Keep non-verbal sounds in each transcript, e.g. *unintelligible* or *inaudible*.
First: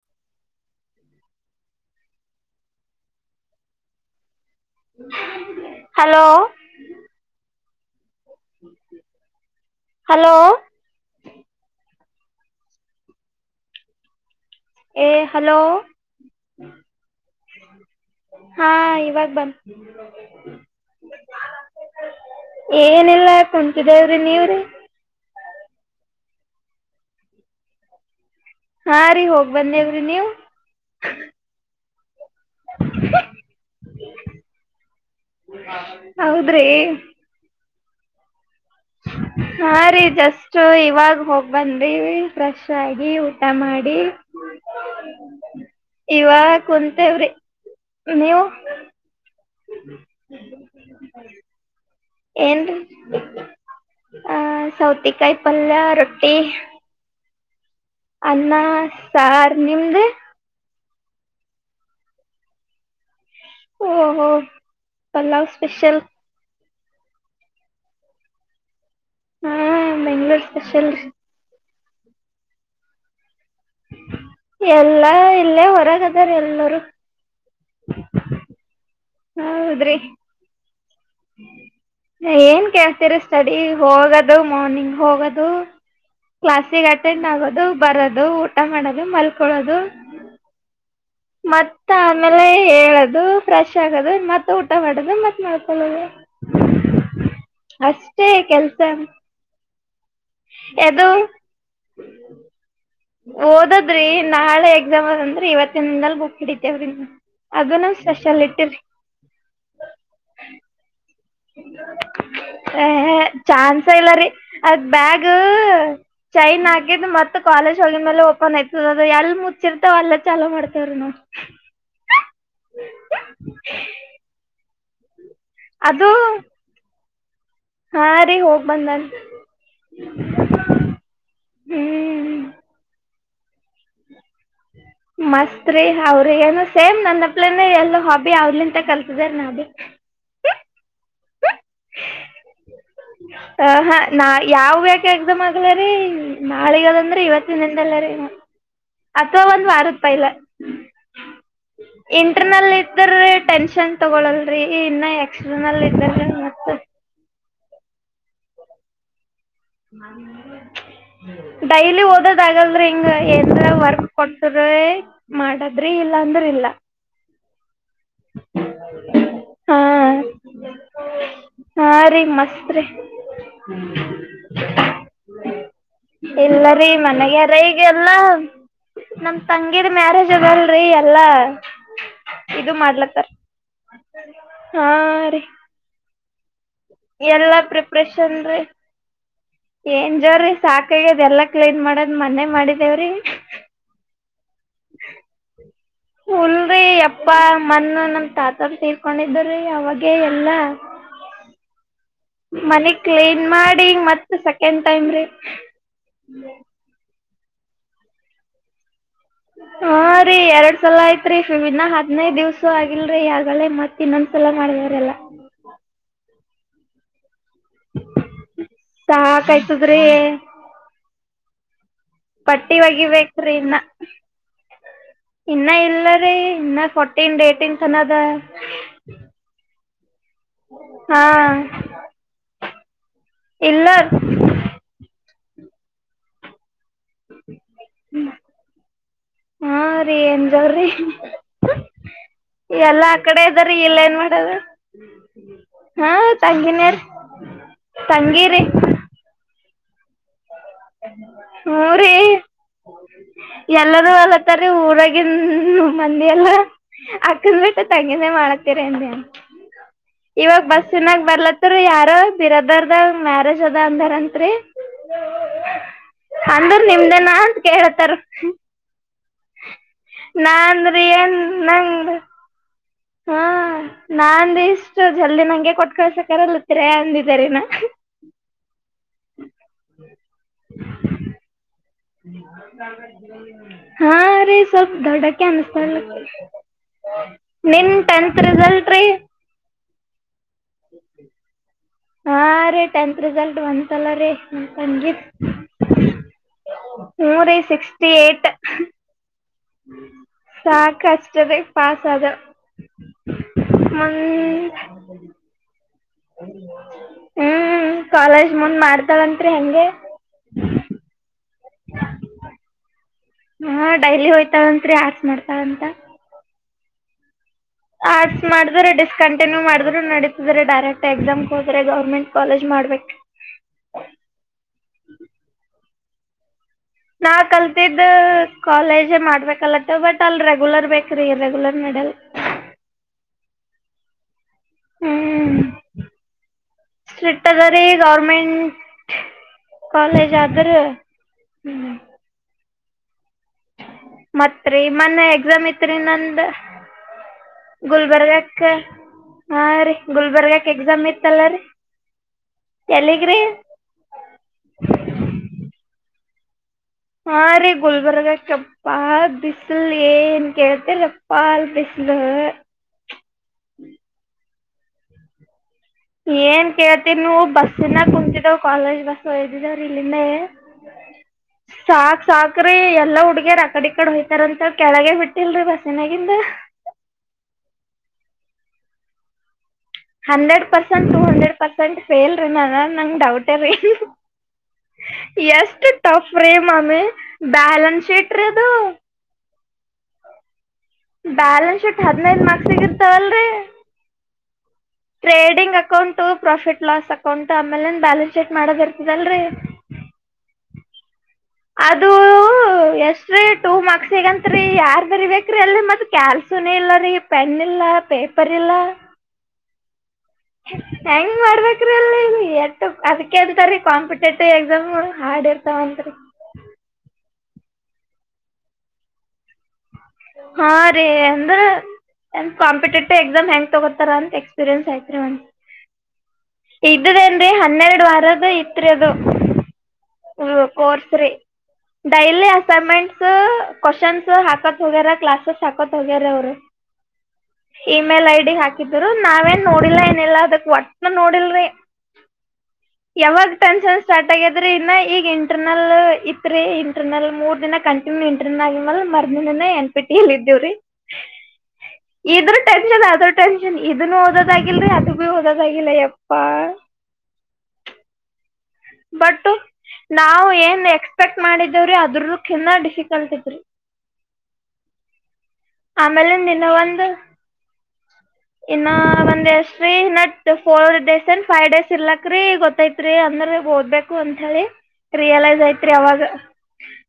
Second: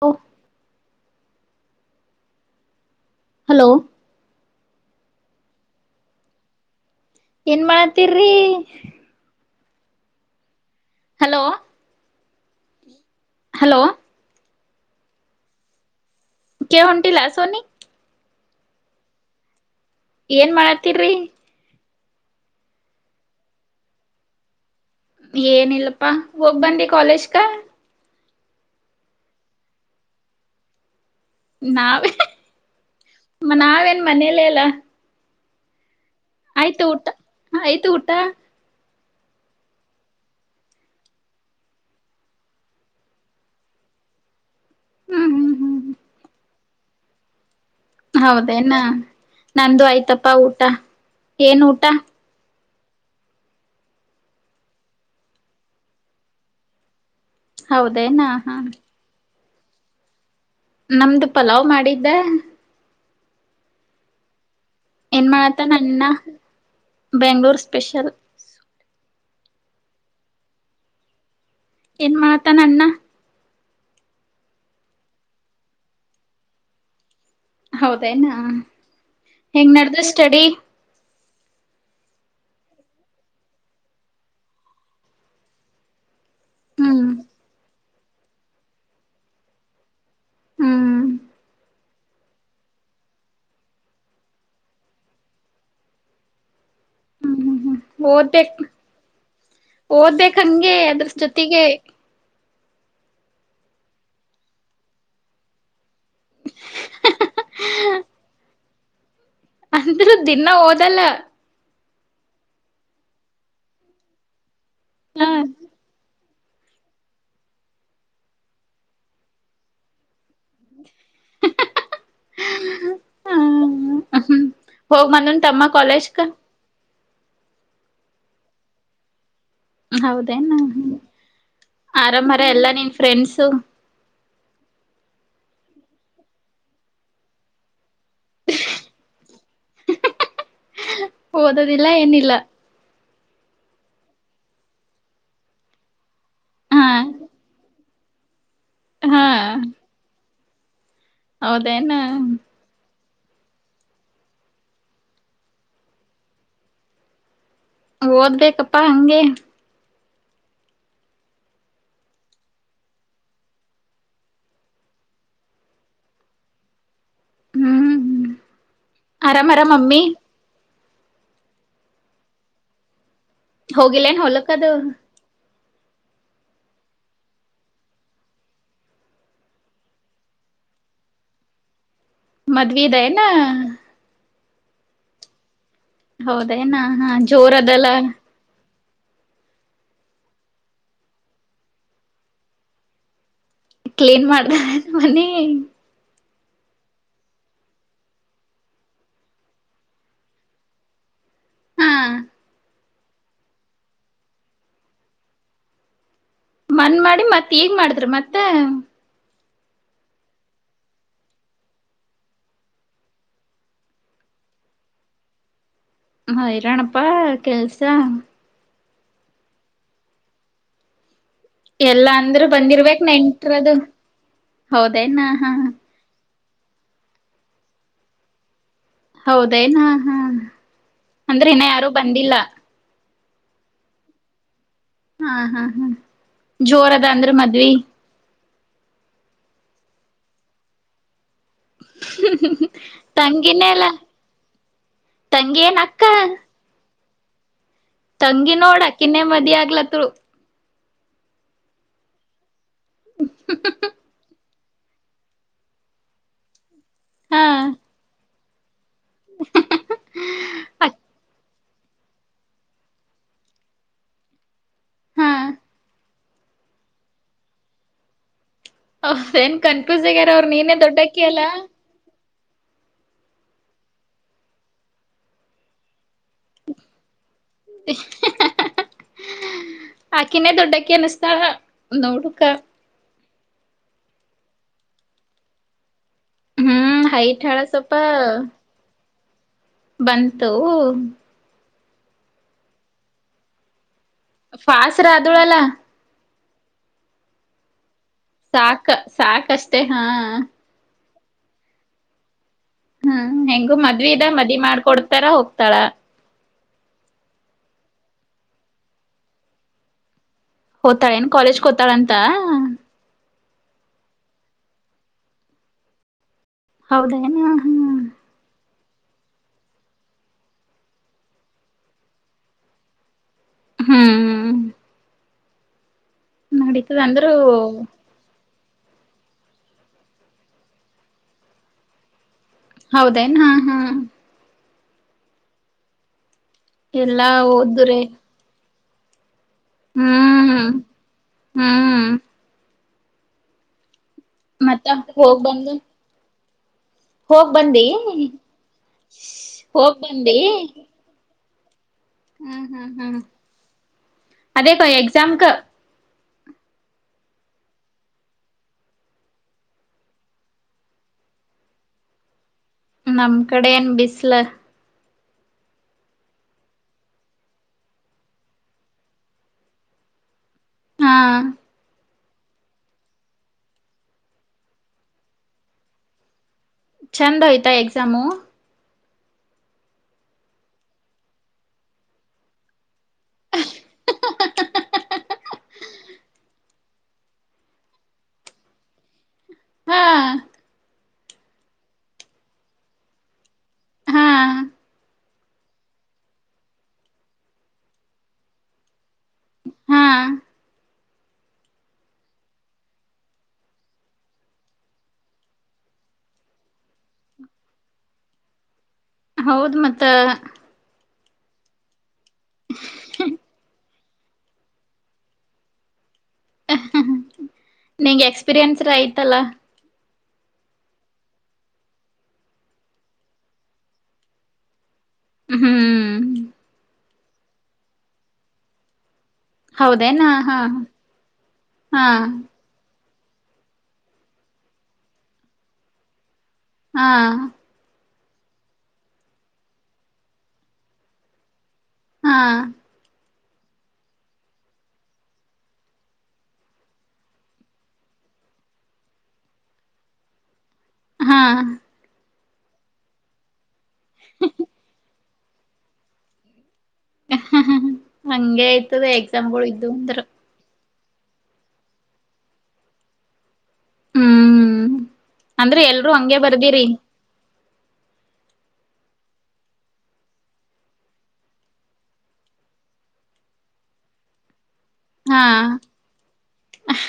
ಓ hello hello ಏನ್ ಮಾಡ್ ತಿರೀ ಹಲೋ ಹಲೋ ಹಲೋ ಏ ಹಲೋ ಕೆಳ ಹೊಂಟ್ಟಿಲಾ ಸೋನಿ ಹಾ ಇವಾಗ ಬಂತ ಏನ್ ಮಾಳತಿರಿ ಏನ ಇಲ್ಲಾ ಕುಂತಿದೆವ್ರ ನೀವು ರೀ ಏನಿಲ್ಲಪ್ಪಾ ಹೋಗ್ ಬಂದಿ ಕಾಲೇಜಕಾ ಹಾರೀ ಹೋಗ್ ಬಂದೆವು ರಿ ನೀವು ನಾವೇ ಮ ನಾವೇನ್ ಮನೆಯಲ್ಲ ಎಲ್ಲ ಹು ಆಯ್ತು ಊಟ ಆಯ್ತ್ ತ್ತು ಊಟಾ ಹಾ ರೀ ಜಸ್ಟ್ ಇವಾಗ ಹೋಗ್ ಬಂದಿವಿ ಫ್ರೆಶ್ ಆಗಿ ಊಟ ಮಾಡಿ ಹ್ಮ್ ಹ್ಮ್ ಇವಾಗ್ ಕುಂತೇವ್ರಿ ನೀವು ಹೌದೇನ ನಂದು ಆಯ್ತಪ್ಪ ಊಟ, ಏನ್ ಊಟ? ಏನ್ರೀ ಆ ಸೌತೆ ಕಾಯಿ ಪಲ್ಯ, ರೊಟ್ಟಿ ಹೌದೇನಾ ಅನ್ನ ಹಾ ಸಾರ್. ನಿಮ್ದು? ನಮ್ದು ಪಲಾವ್ ಮಾಡಿದ್ದೆ. ಓಹ್ ಓಹ್ ಏನ್ ಮಾಡಾತ್ತಾನ ಅಣ್ಣಾ? ಬೆಂಗ್ಳೂರು ಸ್ಪೆಷಲ್. ಹಾ ಬೆಂಗ್ಳೂರ್ ಸ್ಪೆಷಲ ರಿ. ಏನ್ ಮಾಡತ್ತಾನ ಅಣ್ಣ? ಎಲ್ಲ ಇಲ್ಲೇ ಹೊರಗ ಅದಾರ ಎಲ್ಲರು. ಹೌದೇನಾ. ಹೆಂಗ್ ಹೌದ್ರಿ ನಡ್ದದ್ ಸ್ಟಡಿ? ಏನ್ ಕೇಳ್ತೀರ ಸ್ಟಡಿ ಹೋಗೋದು ಮಾರ್ನಿಂಗ್ ಹೋಗೋದು, ಕ್ಲಾಸಿಗೆ ಹ್ಮ್ ಅಟೆಂಡ್ ಆಗೋದು ಬರದು ಊಟ ಮಾಡೋದು ಮಲ್ಕಳೋದು. ಹ್ಮ್ ಮತ್ತ ಆಮೇಲೆ ಹೇಳದು ಫ್ರೆಶ್ ಆಗದು ಮತ್ತ ಊಟ ಮಾಡದು ಮತ್ತ್ ಮಾಡ್ಕೊಳ್ಳದು. ಹ್ಮ್ ಹ್ಮ್ ಹ್ಮ್ ಅಷ್ಟೇ ಕೆಲ್ಸ ಓದ್ಬೇಕ ಹಂಗೆ ಅದ್ರ ಅದು ಜೊತೆಗೆ. ಓದದ್ರಿ ನಾಳೆ ಎಕ್ಸಾಮ್ ಅದಂದ್ರಿ ಇವತ್ ಚಂದಲ್ ಹೋಗ್ಡತಿವ್ರ ಅಗ ನಾವ್ ಸ್ಪೆಷಾಲಿಟ್ಟಿರಿ. ಅಂದ್ರ ದಿನಾ ಓದಲ್ಲ. ಹೇ ಚಾನ್ಸ ಇಲ್ಲ ರೀ. ಅದ್ ಹ ಬ್ಯಾಗು ಚೈನ್ ಆಗಿದ್ದ ಮತ್ ಕಾಲೇಜ್ ಒ ಮೇಲೆ ಓಪನ್ ಆಯ್ತದ ಅದು ಎಲ್ ಮುಚ್ಚಿರ್ತಾವ್ ಚಲೋ ಮಾಡ್ತವ ನಾವು. ಹ್ಮ- ಹೋಗ ಬಂದ್ ನಾ ತಮ್ಮ ಅದು ಕಾಲೇಜ್ ಕ. ಹಾ ರೀ ಹೋಗ್ ಬಂದನ್. ಹೌದೇನು, ಆರಾಮರ ಎಲ್ಲಾ ನಿನ್ ಫ್ರೆಂಡ್ಸ್? ಸೊ ಹ್ಮ ಮಸ್ತ್ರಿ ಅವ್ರಿಗೆ ಏನು ಸೇಮ್ ನನ್ನಪ್ಲನ ಎಲ್ಲ ಹಾಬಿ ಅವ್ಲಿಂತ ಕಲ್ತಿದಾರ ನೊಡಿ. *inaudible* ಓದದಿಲ್ಲ ಏನಿಲ್ಲ. ಹ ಹಾ ನಾ ಯಾವ ಯ್ಯಾಕೆ ಎಕ್ಸಾಮ್ ಆಗ್ಲಿರಿ ಹಾ ನಾಳಿಗದಂದ್ರೆ ಇವತ್ತಿನಿಂದಲ್ಲ ರೀ ಹ್ಮ ಅಥವಾ ಒಂದ್ ವಾರದ್ ಪೈಲಾ ಹೌದೇನಾ. ಇದ್ರೀ ಟೆನ್ಷನ್ ತಗೊಳಲ್ರರಿ ಇನ್ನ ಎಕ್ಸ್ಟ್ರನಲ್ ಇದವ. *unintelligible* ಓದ್ಬೇಕಪ್ಪಾ ಹಂಗೆ ಡೈಲಿ ಓದೋದ್ ಆಗಲ್ರಿ ಹಿಂಗ ಏಂದ್ರ ವರ್ಕ್ ಕೊಡ್ಸ್ರ ಮಾಡದ್ರಿ ಇಲ್ಲಾಂದ್ರ ಇಲ್ಲ.. ಹ್ಮ್ ಆರಾಮ್ ಆರಾಮ್ ಹಾ. ಮಮ್ಮಿ ಹಾ ರೀ ಮಸ್ತ್ ರೀ!. *inaudible* ಅದು ಇಲ್ಲರೀ ಮನ್ಗ್ಯಾರ ಈಗ ಎಲ್ಲ ನಮ್ ತಂಗಿದ ಮ್ಯಾರೇಜ್ ಆದಲ್ರಿ ಎಲ್ಲಾ ಇದು ಮದುವೆದೇನಾ ಮಾಡ್ಲತ್ತಾರ ಹಾ ರೀ... ಹೌದೇನಾ ಹಾ ಜೋರ ಎಲ್ಲಾ ಅದೆಲ್ಲ ಪ್ರಿಪ್ರೇಷನ್ ರೀ ಏನ್ ಜೋರಿ ಸಾಕಾಗ ಅದೆ ಎಲ್ಲಾ ಕ್ಲೀನ್ ಮಾಡದ್ ಮನೆೇ ಮಾಡಿದೇವ್ರಿ ಕ್ಲೀನ್ ಮಾಡ್ದ ಮನೀ ಉಲ್ರರಿ ಯಪ್ಪಾ ಮನ್ನ ನಮ್ ತಾತರ್ ತೀರ್ಕೊಂಡಿದ್ರಿ ಅವಾಗೇ ಎಲ್ಲಾ. ಮನಗ್ ಕ್ಲೀನ್ ಮಾಡಿ ಮತ್ತ ಸೆಕೆಂಡ್ ಟೈಮ್ ರೀ. ಮನ್ ಮಾಡಿ ಮತ್ ಈಗ್ ಮಾಡಿದ್ರ ಮತ್ತೆ. ಹಾ ರಿ ಎರಡ್ ಸಲ ಆಯ್ತ್ರಿನ್ನ ಹದ್ನೈದ ದಿವ್ಸ ಆಗಿಲ್ರಿ ಆಗಲೇ ಮತ್ತ್ ಇನ್ನೊಂದ್ಸಲ ಮಾಡಿದವ್ರಲ್ಲ ಹಾ ಇರಾಣಪ್ಪಾ ಕೆಲ್ಸ ಸಕಾಯ್ತಿದಿರಿ ಎಲ್ಲಾ ಅಂದ್ರರು ಬಂದಿರ್ಬೇಕಕ್ ಒಗಿಬೇಕ್ರಿ ನೆಂಟರದು ಇನ್ನ ಹೌದೇನಾ ಹಾ ಇನ್ನ ಇಲ್ಲರಿ ಇನ್ನ ಫೋರ್ಟೀನ್ ಡೇಟೀನ್ ತನ್ನದ ಹೌದೇನಾ ಹಾ ಅಂದ್ರೆ ಇನ್ನ ಯಾರು ಬಂದಿಲ್ಲ ಇಲ್ಲ ಹಾ ಹಾ ಹಾ ಜೋರ ಅದ ಅಂದ್ರೆ ಮದ್ವಿ ಹಾ ರೀ ಏನ್ ಜೋರಿ *unintelligible* ಎಲ್ಲಾ ಆ ಕಡೆ ತಂಗಿನೇ ಇದ್ದಾರೀ ಅಲ್ಲ ಇಲ್ಲೇನ್ ಮಾಡದು ತಂಗಿ ಏನ್ ಅಕ್ಕ ಹಾ ತಂಗಿನಿಯಾರ್ *inaudible* ತಂಗಿ ನೋಡ ಆಕಿನ್ನೆ ಮದ್ವಿ ಆಗ್ಲತ್ ತುಳು ಹೂ ರೀ ಎಲ್ಲರೂ ಅಲ್ಲೆ ತಾರಿ ಊರಾಗಿನ್ ಮಂದಿ ಎಲ್ಲ. ಹಾ ಅಕ್ಕನ್ನ್ ಬಿಟ್ಟ ತಂಗಿನೇ ಮಾಡಕ್ ಇವಾಗ ಬಸ್ಸಿ ನಾಗ್ ಬರ್ಲತ್ ಯಾರೊ ಬಿರದರ್ದಗ್ ಮ್ಯಾರೇಜ್ ಅದ ಅಂದಾರಂತ್ರಿ ಹಾ *unintelligible* ಅಂದ್ರ ನಿಮ್ದೇನ ಅಂತ ಕೇಳ್ತಾರಿ ಹೌದ್ ಏನ್ ಕನ್ಫ್ಯೂಸ್ ಆಗ್ಯಾರ ಅವರು ನೀನೇ ದೊಡ್ಡಕ್ಕಿ ಅಲ್ಲ ಹ್ಮ್ ನಾನ್ ಇಷ್ಟು ಜಲ್ದಿ ನಂಗೆ ಕೊಟ್ಕಳ್ಸಕ್ ಕರಲಿತ್ರೆ ಅಂದಿದಾರೆನ ಆಕಿನೇ ದೊಡ್ಡಕಿ ಅನಸ್ತಾಳ ನೋಡುಕ *unintelligible* ಹಾ ರಿ ಸಲ್ಪ್ ದೊಡ್ಡಾಕಿ ಅನ್ನಿಸ್ತಾಳ್ ಅಕಿ. ಹ್ಮ್ ಹೈಟ್ ಹಳ ನಿನ್ ಟೆಂತ್ ರಿಸಲ್ಟ್ ರೀ ಬನ್ ದೂ ಹಾ ರೀ ಟೆಂತ್ ರಿಸಲ್ಟ್ ಬನ್ ತಲ್ಲ ರೀ ನಿಮ್ ಫಾಸ್ರ ತಂಗಿ ಆದಳಲ್ಲ ಹೂ ರಿ ಸಿಕ್ಸ್ ಸಾಕ ಸಾಕಷ್ ಟೆ ಹಾ ಕಷ್ಟದೆ ಪಾಸಾದ. ಹ್ಮ್ ಹೆಂಗು ಮದ್ವಿದ ಮದ್ವಿ ಮಾಡ್ಕೊಡ್ತಾರ ಹೋಗ್ತಾಳ ಹ್ಮ್ ಕಾಲೇಜ್ ಮುಂದ್ ಮಾಡ್ತಳಂತ್ರಿ ಹೆಂಗೆ. ತಾಳಂತ ಹಾ ಡೈಲಿ ಹೋಯ್ತಾಳಂತ್ರಿ ಆರ್ಟ್ಸ್ ಮಾಡ್ತಾಳಂತ. ಹೌದೇನೆ ಅಹ್ ಆರ್ಟ್ಸ್ ಮಾಡಿದ್ರೆ ಡಿಸ್ ಕಂಟಿನ್ಯೂ ಮಾಡಿದ್ರು ನಡೀತದ್ರಿ ಡೈರೆಕ್ಟ್ ಎಕ್ಸಾಮ್ಗೆ ಹೋದ್ರೆ ಗೌರ್ಮೆಂಟ್ ಕಾಲೇಜ್ ಮಾಡ್ಬೇಕ್. ಹ್ಮ್ ನಡೀತದ ನಾ ಅಂದ್ರು ಕಲ್ತಿದ್ದು ಕಾಲೇಜ್ ಮಾಡ್ಬೇಕಲತ್ತ ಬಟ್ ಅಲ್ ರೆಗ್ಯುಲರ್ ಬೇಕ್ರೀ ಇರೆಗ್ಯುಲರ್ ನಡಿಯಲ್ ಹೌದೇನ್ ಹಾ ಹಾ ಹ್ಮ್ ಎಲ್ಲಾ ಸ್ಟ್ರಿಕ್ಟ್ ಅದ ರಿ ಓದ್ದುರೆ ಗರ್ಮೆಂಟ್ ಕಾಲೇಜ್ ಹ್ಮ್ ಆದ್ರೆ ಹ್ಮ ಹ್ಮ್ ಮತ್ರಿ ಮತ್ತ ಮೊನ್ನೆ ಹೋಗ್ ಎಕ್ಸಾಮ್ ಬಂದು ಇತ್ರಿ ನಂದು ಹೋಗ್ ಬಂದಿ ಗುಲ್ಬರ್ಗಕ್ಕ ಹಾ ರೀ ಗುಲ್ಬರ್ಗಕ್ ಎಕ್ಸಾಮ್ ಇತ್ತಲ್ಲ ರೀ ಹ್ಮ ಹ್ಮ್ ಹ್ಮ್ ಎಲ್ಲಿಗೆ ರೀ ಅದೇ ಕೊ ಎಕ್ಸಾಮ್ಕ ಹಾ ರೀ ಗುಲ್ಬರ್ಗಕ್ಕೆಪ್ಪಾ ಬಿಸಿಲು ಏನ್ ಕೇಳ್ತೀರಪ್ಪ ಅಲ್ ಬಿಸಿಲು ನಮ್ ಕಡೆ ಏನ್ ಬಿಸ್ಲ ಏನ್ ಕೇಳ್ತಿರಿ ನೀವು ಬಸ್ನಾಗ್ ಕುಂತಿದಾವ್ ಕಾಲೇಜ್ ಬಸ್ ಒಯ್ದಿದಾವ್ರಿ ಇಲ್ಲಿಂದೇ ಹಾ ಸಾಕ್ರಿ ಎಲ್ಲಾ ಹುಡ್ಗ್ಯರ್ ಅಕಡಿ ಈ ಕಡೆ ಹೋತಾರ ಅಂತ ಕೆಳಗೆ ಬಿಟ್ಟಿಲ್ರಿ ಬಸ್ಸಿನ್ಯಾಗಿಂದ. ಚಂದ್ ಆಯ್ತಾ exam? Hundred percent to hundred percent fail ರೀ ನಾನು ನಂಗ ಡೌಟ ರೀ ಎಸ್ ಟಫ್ ರೇ ಮಾಮಿ ಬಾಲನ್ಸ್ ಶೀಟ್ರಿ ಅದು ಹಾ ಬ್ಯಾಲೆನ್ಸ್ ಶೀಟ್ ಹದ್ನೈದ್ ಮಾರ್ಕ್ಸಿಗ್ ಇರ್ತಾವಲ್ರಿ ಹಾ trading account profit loss account ಆಮೇಲೆನು ಬ್ಯಾಲೆನ್ಸ್ ಶೀಟ್ ಮಾಡೋದಿರ್ತದಲ್ರಿ ಹಾ ಅದು ಎಷ್ಟ್ರೀ ಟೂ ಮಾರ್ಕ್ಸಿಗಂತ್ರಿ ಯಾರ್ ಬರಿಬೇಕ್ರಿ ಅಲ್ಲಿ ಮತ್ ಕ್ಯಾಲ್ಸಿನೆ ಇಲ್ಲ ರೀ ಪೆನ್ ಇಲ್ಲ ಪೇಪರ್ ಇಲ್ಲ. ಹೌದ್ ಮತ್ತ ಹೆಂಗ್ ಮಾಡ್ಬೇಕ್ರಿ ಅಲ್ಲಿ ಎಟ್ಟು ಅದಕ್ಕೆ ಅದ್ಕ ರಿ ಕಾಂಪಿ ಶಟ್ಟ ಎಕ್ಸಾಮ್ ಹಾರ್ಡ್ ಇರ್ತಾವಂತ್ರಿ ಅಹ್ ಹ್ ಹ್ಮ್ ನಿಂಗ್ ಎಕ್ಸ್ಪೀರಿಯನ್ಸ್ರ ಐಯ್ತಲ್ಲ ಹಾ ರೀ ಅಂದ್ರೆ ಎಂದ ಕಾಂಪಿಟೇಟಿವ್ ಎಕ್ಸಾಮ್ ಹೆಂಗ್ ತಗೋತಾರ ಅಂತ ಎಕ್ಸ್ಪೀರಿಯನ್ಸ್ ಆಯ್ ಹ್ಮ್ ಇದದೇನ್ರಿ ಹನ್ನೆರಡು ವಾರದು ಇತ್ರಿ ಅದು. ಹೌದೇನಾ ಹಾ ಹ ಕೋರ್ಸ್ ರೀ ಹಾ ಡೈಲಿ ಅಸೈನ್ಮೆಂಟ್ ಕ್ವಶನ್ಸ್ ಹಾಕತ್ ಹೋಗ್ಯಾರ ಕ್ಲಾಸಸ್ ಹಾಕೊತ್ ಹೋಗ್ಯಾರ ಅವ್ರು. ಹಾ ಇಮೇಲ್ ಐ ಡಿ ಹಾಕಿದ್ರು ನಾವೇನ್ ನೋಡಿಲ್ಲ ಏನಿಲ್ಲ ಅದಕ್ ಒಟ್ಟನ್ ನೋಡಿಲ್ರಿ. ಹಾ ಯಾವಾಗ ಟೆನ್ಷನ್ ಸ್ಟಾರ್ಟ್ ಆಗ್ಯಾದ್ರಿ ಈಗ ಇಂಟರ್ನಲ್ ಇತ್ರಿ ಇಂಟರ್ನಲ್ ಮೂರ್ ದಿನ ಕಂಟಿನ್ಯೂ ಇಂಟರ್ನಲ್ ಆಗ್ಯದ್ ಮೇಲ್ ಮರ್ದಿನನೆ ಎನ್ ಪಿ ಟಿಲ್ ಇದ್ದೇವ್ರಿ. ಹಾ ಇದ್ರು ಟೆನ್ಶನ್ ಆದು ಟೆನ್ ಇದುನ್ನು ಓದದಾಗಿಲ್ರಿ ಅದು ಹೊದದಾಗಿಲ್ಲ ಎಪ್ಪ ಅಹ್ ಹ ಹ ಹ ಹಂಗೆ ಐ ಬಟ್ ನಾವು ಏನ್ ನೆಕ್ಸ್ ಎಕ್ಸ್ಪೆಕ್ಟ್ ಮಾಡಿದೇವ್ರೀ ಅದ್ರ ಕಿನ ಡಿಫಿಕಲ್ಟ್ ಇದ್ರರಿ ಹ್ಮ್ ಅಂದ್ರೆ ಎಲ್ರುೂ ಹಂಗಗೆ ಬರ್ದಿರಿ ಇನ್ನು ಒಂದ್ ಎಷ್ಟ್ರೀ nut four days and five days ಇರ್ಲಕ್ ಗೊತ್ತೈತ್ರಿ ಅಂದ್ರ ಓದ್ಬೇಕು ಅಂತ ಹೇಳಿ ಹಾ ರಿಯಲೈಸ್ ಐತ್ರಿ ಅವಾಗ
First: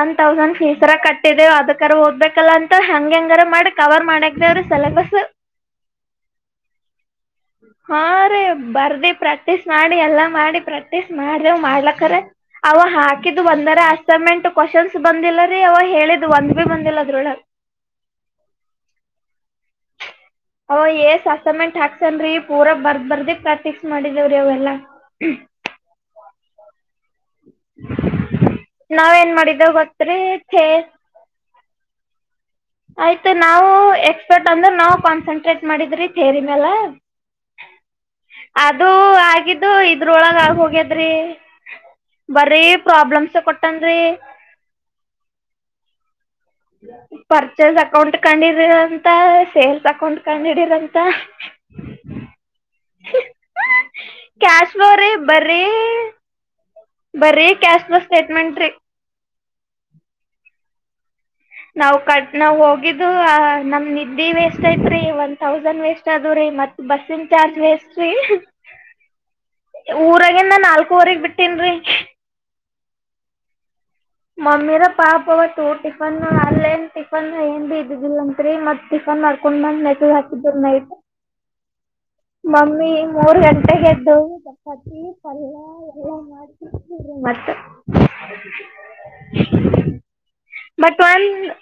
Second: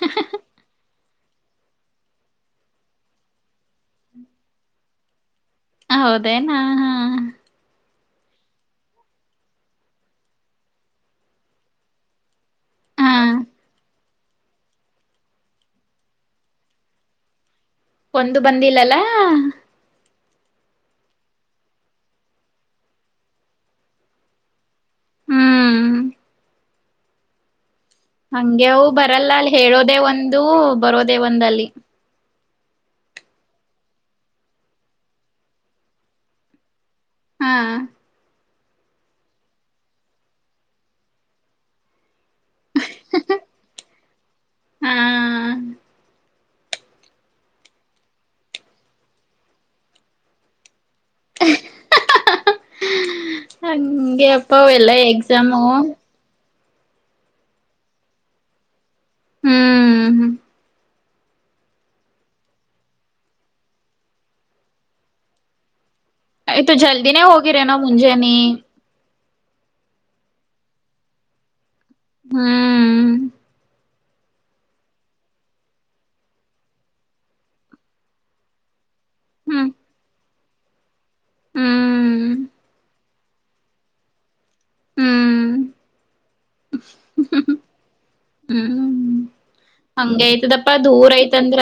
ಒನ್ ತೌಸಂಡ್ ಫೀಸ್ರ ಕಟ್ಟಿದ್ದೇವು ಅದಕರ ಹೋಗ್ಬೇಕಲ್ಲ ಅಂತ ಹೆಂಗ ಹೆಂಗರ ಮಾಡಿ ಕವರ್ ಮಾಡಕ್ದ ಅವರು ಸಿಲೆಬಸ್ ಹೌದೇನಾ ಹ ಹಾ ರೀ ಬರ್ದಿ ಪ್ರಾಕ್ಟೀಸ್ ಮಾಡಿ ಎಲ್ಲಾ ಮಾಡಿ ಪ್ರಾಕ್ಟೀಸ್ ಮಾಡ್ರ್ ಮಾಡ್ಲಕ್ರ ಅವ ಹಾ ಹಾಕಿದು ಬಂದರ ಅಸೈಮೆಂಟ್ ಕ್ವಶನ್ಸ್ ಬಂದಿಲ್ಲ ರೀ ಅವ ಹೇಳಿದು ಒಂದ್ ಭಿ ಬಂದಿಲ್ಲ ಅದ್ರೊಳಗೆ ಒಂದು ಬಂದಿಲ್ಲಲ್ಲ ಅವ ಏ ಸಸಮೆಂಟ್ ಹಾಕ್ಸನ್ ರೀ ಪೂರಾ ಬರ್ದ ಬರ್ದಿ ಪ್ರಾಕ್ಟೀಸ್ ಮಾಡಿದೇವ್ರಿ ಅವೆಲ್ಲಾ ಹ್ಮ್ ಹಂಗೆ ಬರಲ್ಲ ಅಲ್ಲಿ ಹೇಳೋದೆೇ ಗೊತ್ತ್ರಿ ಒಂದು ಥೇ ಬರೋದೆೇ ಒಂದ ಅಲ್ಲಿ ಆಯ್ತು ನಾವು ಎಕ್ಸ್ಪರ್ಟ್ ಅಂದ್ರೆ ನಾವು ಕಾನ್ಸನ್ಟ್ರೇಟ್ ಮಾಡಿದ್ರಿ ತೇರಿ ಮ್ಯಾಲ ಹಾ ಅದು ಆಗಿದ್ದು ಇದ್ರೊಳಗ ಆಗ ಹೋಗ್ಯದ್ರಿ ಬರೀ ಪ್ರಾಬ್ಲಮ್ಸ್ ಕೊಟ್ಟನ್ರಿ ಹಾ ಪರ್ಚೇಸ್ ಅಕೌಂಟ್ ಕಂಡಿದೀರಂತ ಸೇಲ್ಸ್ ಅಕೌಂಟ್ ಕಂಡು ಹಿಡೀರಂತ ಅಂಗೇ ಅಪ್ಪ ಎಲ್ಲ ಎಕ್ಸಾಮು ಬರ್ರಿ ಕ್ಯಾಶ್ಲೆಸ್ ಸ್ಟೇಟ್ಮೆಂಟ್ ರೀ ಹ್ಮ್ ಹ್ಮ್ ನಾವ್ ಕ ನಾವ್ ಹೋಗಿದ್ದು ನಮ್ ನಿದ್ದೆ ವೇಸ್ಟ್ ಐತ್ತ್ರಿ ಒನ್ ತೌಸಂಡ್ ವೇಸ್ಟ್ ಎ ಅದು ರೀ ಆಯ್ತು ಮತ್ ಜಲ್ದಿನೇ ಬಸ್ಸಿನ ಚಾರ್ಜ್ ಹೋಗಿರೇನೋ ಎೇಷ್ಟ್ರೀ ಮುಂಜಾನೆ ಊರಾಗೇ ನ ನಾಲ್ಕೂವರೆಗ್ ಬಿಟ್ಟೇನ್ರಿ ಹ್ಮ್ ಮಮ್ಮಿರ ಪಾಪವತ್ತು ಟಿಫನ್ ಅಲ್ಲೇನ್ ಟಿಫನ್ ಏನ್ ಬಿ ಇದುದಿಲ್ಲತ್ರಿ ಮತ್ ಚಿಕನ್ ಅರ್ಕು ಹ್ಮ್ ನೆು ಇಬರ್ ನೈ ಹ್ಮ್ ಮಮ್ಮಿ ಮೂರು ಗಂಟೆಗೆದ್ದು ಪತ್ತಿ ಹ್ಮ್ ಪಲ್ಯಾ ಎಲ್ಲ ಮಾಡ್ ಮತ್ ಹ್ಮ್ ಹಂಗ ಆಯ್ತದಪ್ಪಾ ದೂರ ಒಂದ್ ಐತೇಂದ್ರ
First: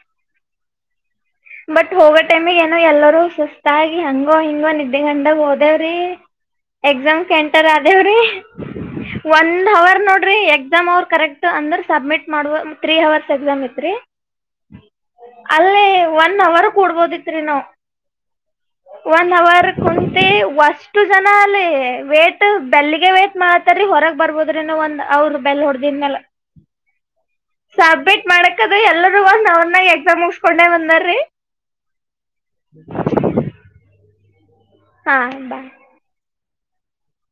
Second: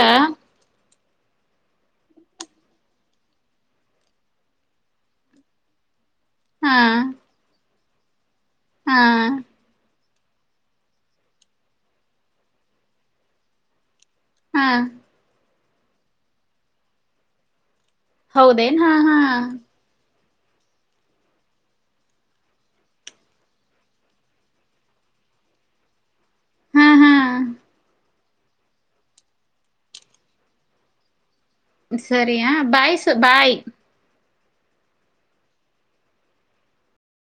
ಬಟ್ ಹೋಗೋ ಟೈಮಗ ಏನೋ ಎಲ್ಲರೂ ಸುಸ್ತಾಗಿ ಹಂಗೋ ಹಿಂಗೋ ನಿದ್ದೆ ಗಂಡಾಗ ಹೋದೇವ್ರೀ ಹಾ ಎಕ್ಸಾಮ್ ಸೆಂಟರ್ ಆ ದೇವ್ರೆ ಹಾ ಒಂದ್ ಅವರ್ ನೋಡಿ ಡ್ರಿ ಎಕ್ಸಾಮ್ ಅವ್ರು ಕರೆಕ್ಟ್ ಅಂದ್ರೆ ಸಬ್ಮಿಟ್ ಮಾಡುವ ತ್ರೀ ಅವರ್ಸ್ ಎಕ್ಸಾಮ್ ಇತ್ರೀ. ಹಾ ಅಲ್ಲಿ ಒನ್ ಅವರ್ ಕೊಡ್ಬೋದಿತ್ರಿ ನಾವ್ ಹೌದೇನ್ ಹಾ ಹಾ ತ್ತಿ ವಷ್ಟು ಜನ ಅಲ್ಲಿ ವೇಟ್ ಬೆಲ್ಲಿಗೆ ವೇಟ್ ಮಾಡ್ತಾರೀ ಹೊರಗ್ ಬರ್ಬೋದ್ರಿನೂ ಒಂದ್ ಅವರು ಬೆಲ್ ಹೊಡ್ದಿದ ಮ್ಯಾಲ ಹಾ ಹಾ ಸಬ್ಮಿಟ್ ಮಾಡಕದ ಎಲ್ಲರೂ ಒಂದ ಅವ್ರ್ನೆ ಎಕ್ಸಾಮ್ ಮುಗಸ್ಕೊಂಡ್ ಬಂದಾರ್ *unintelligible* ಸರಿಯಾ ಬಾಯ್ಸು ಬಾಯ್ ಹಾಯ್ *unintelligible*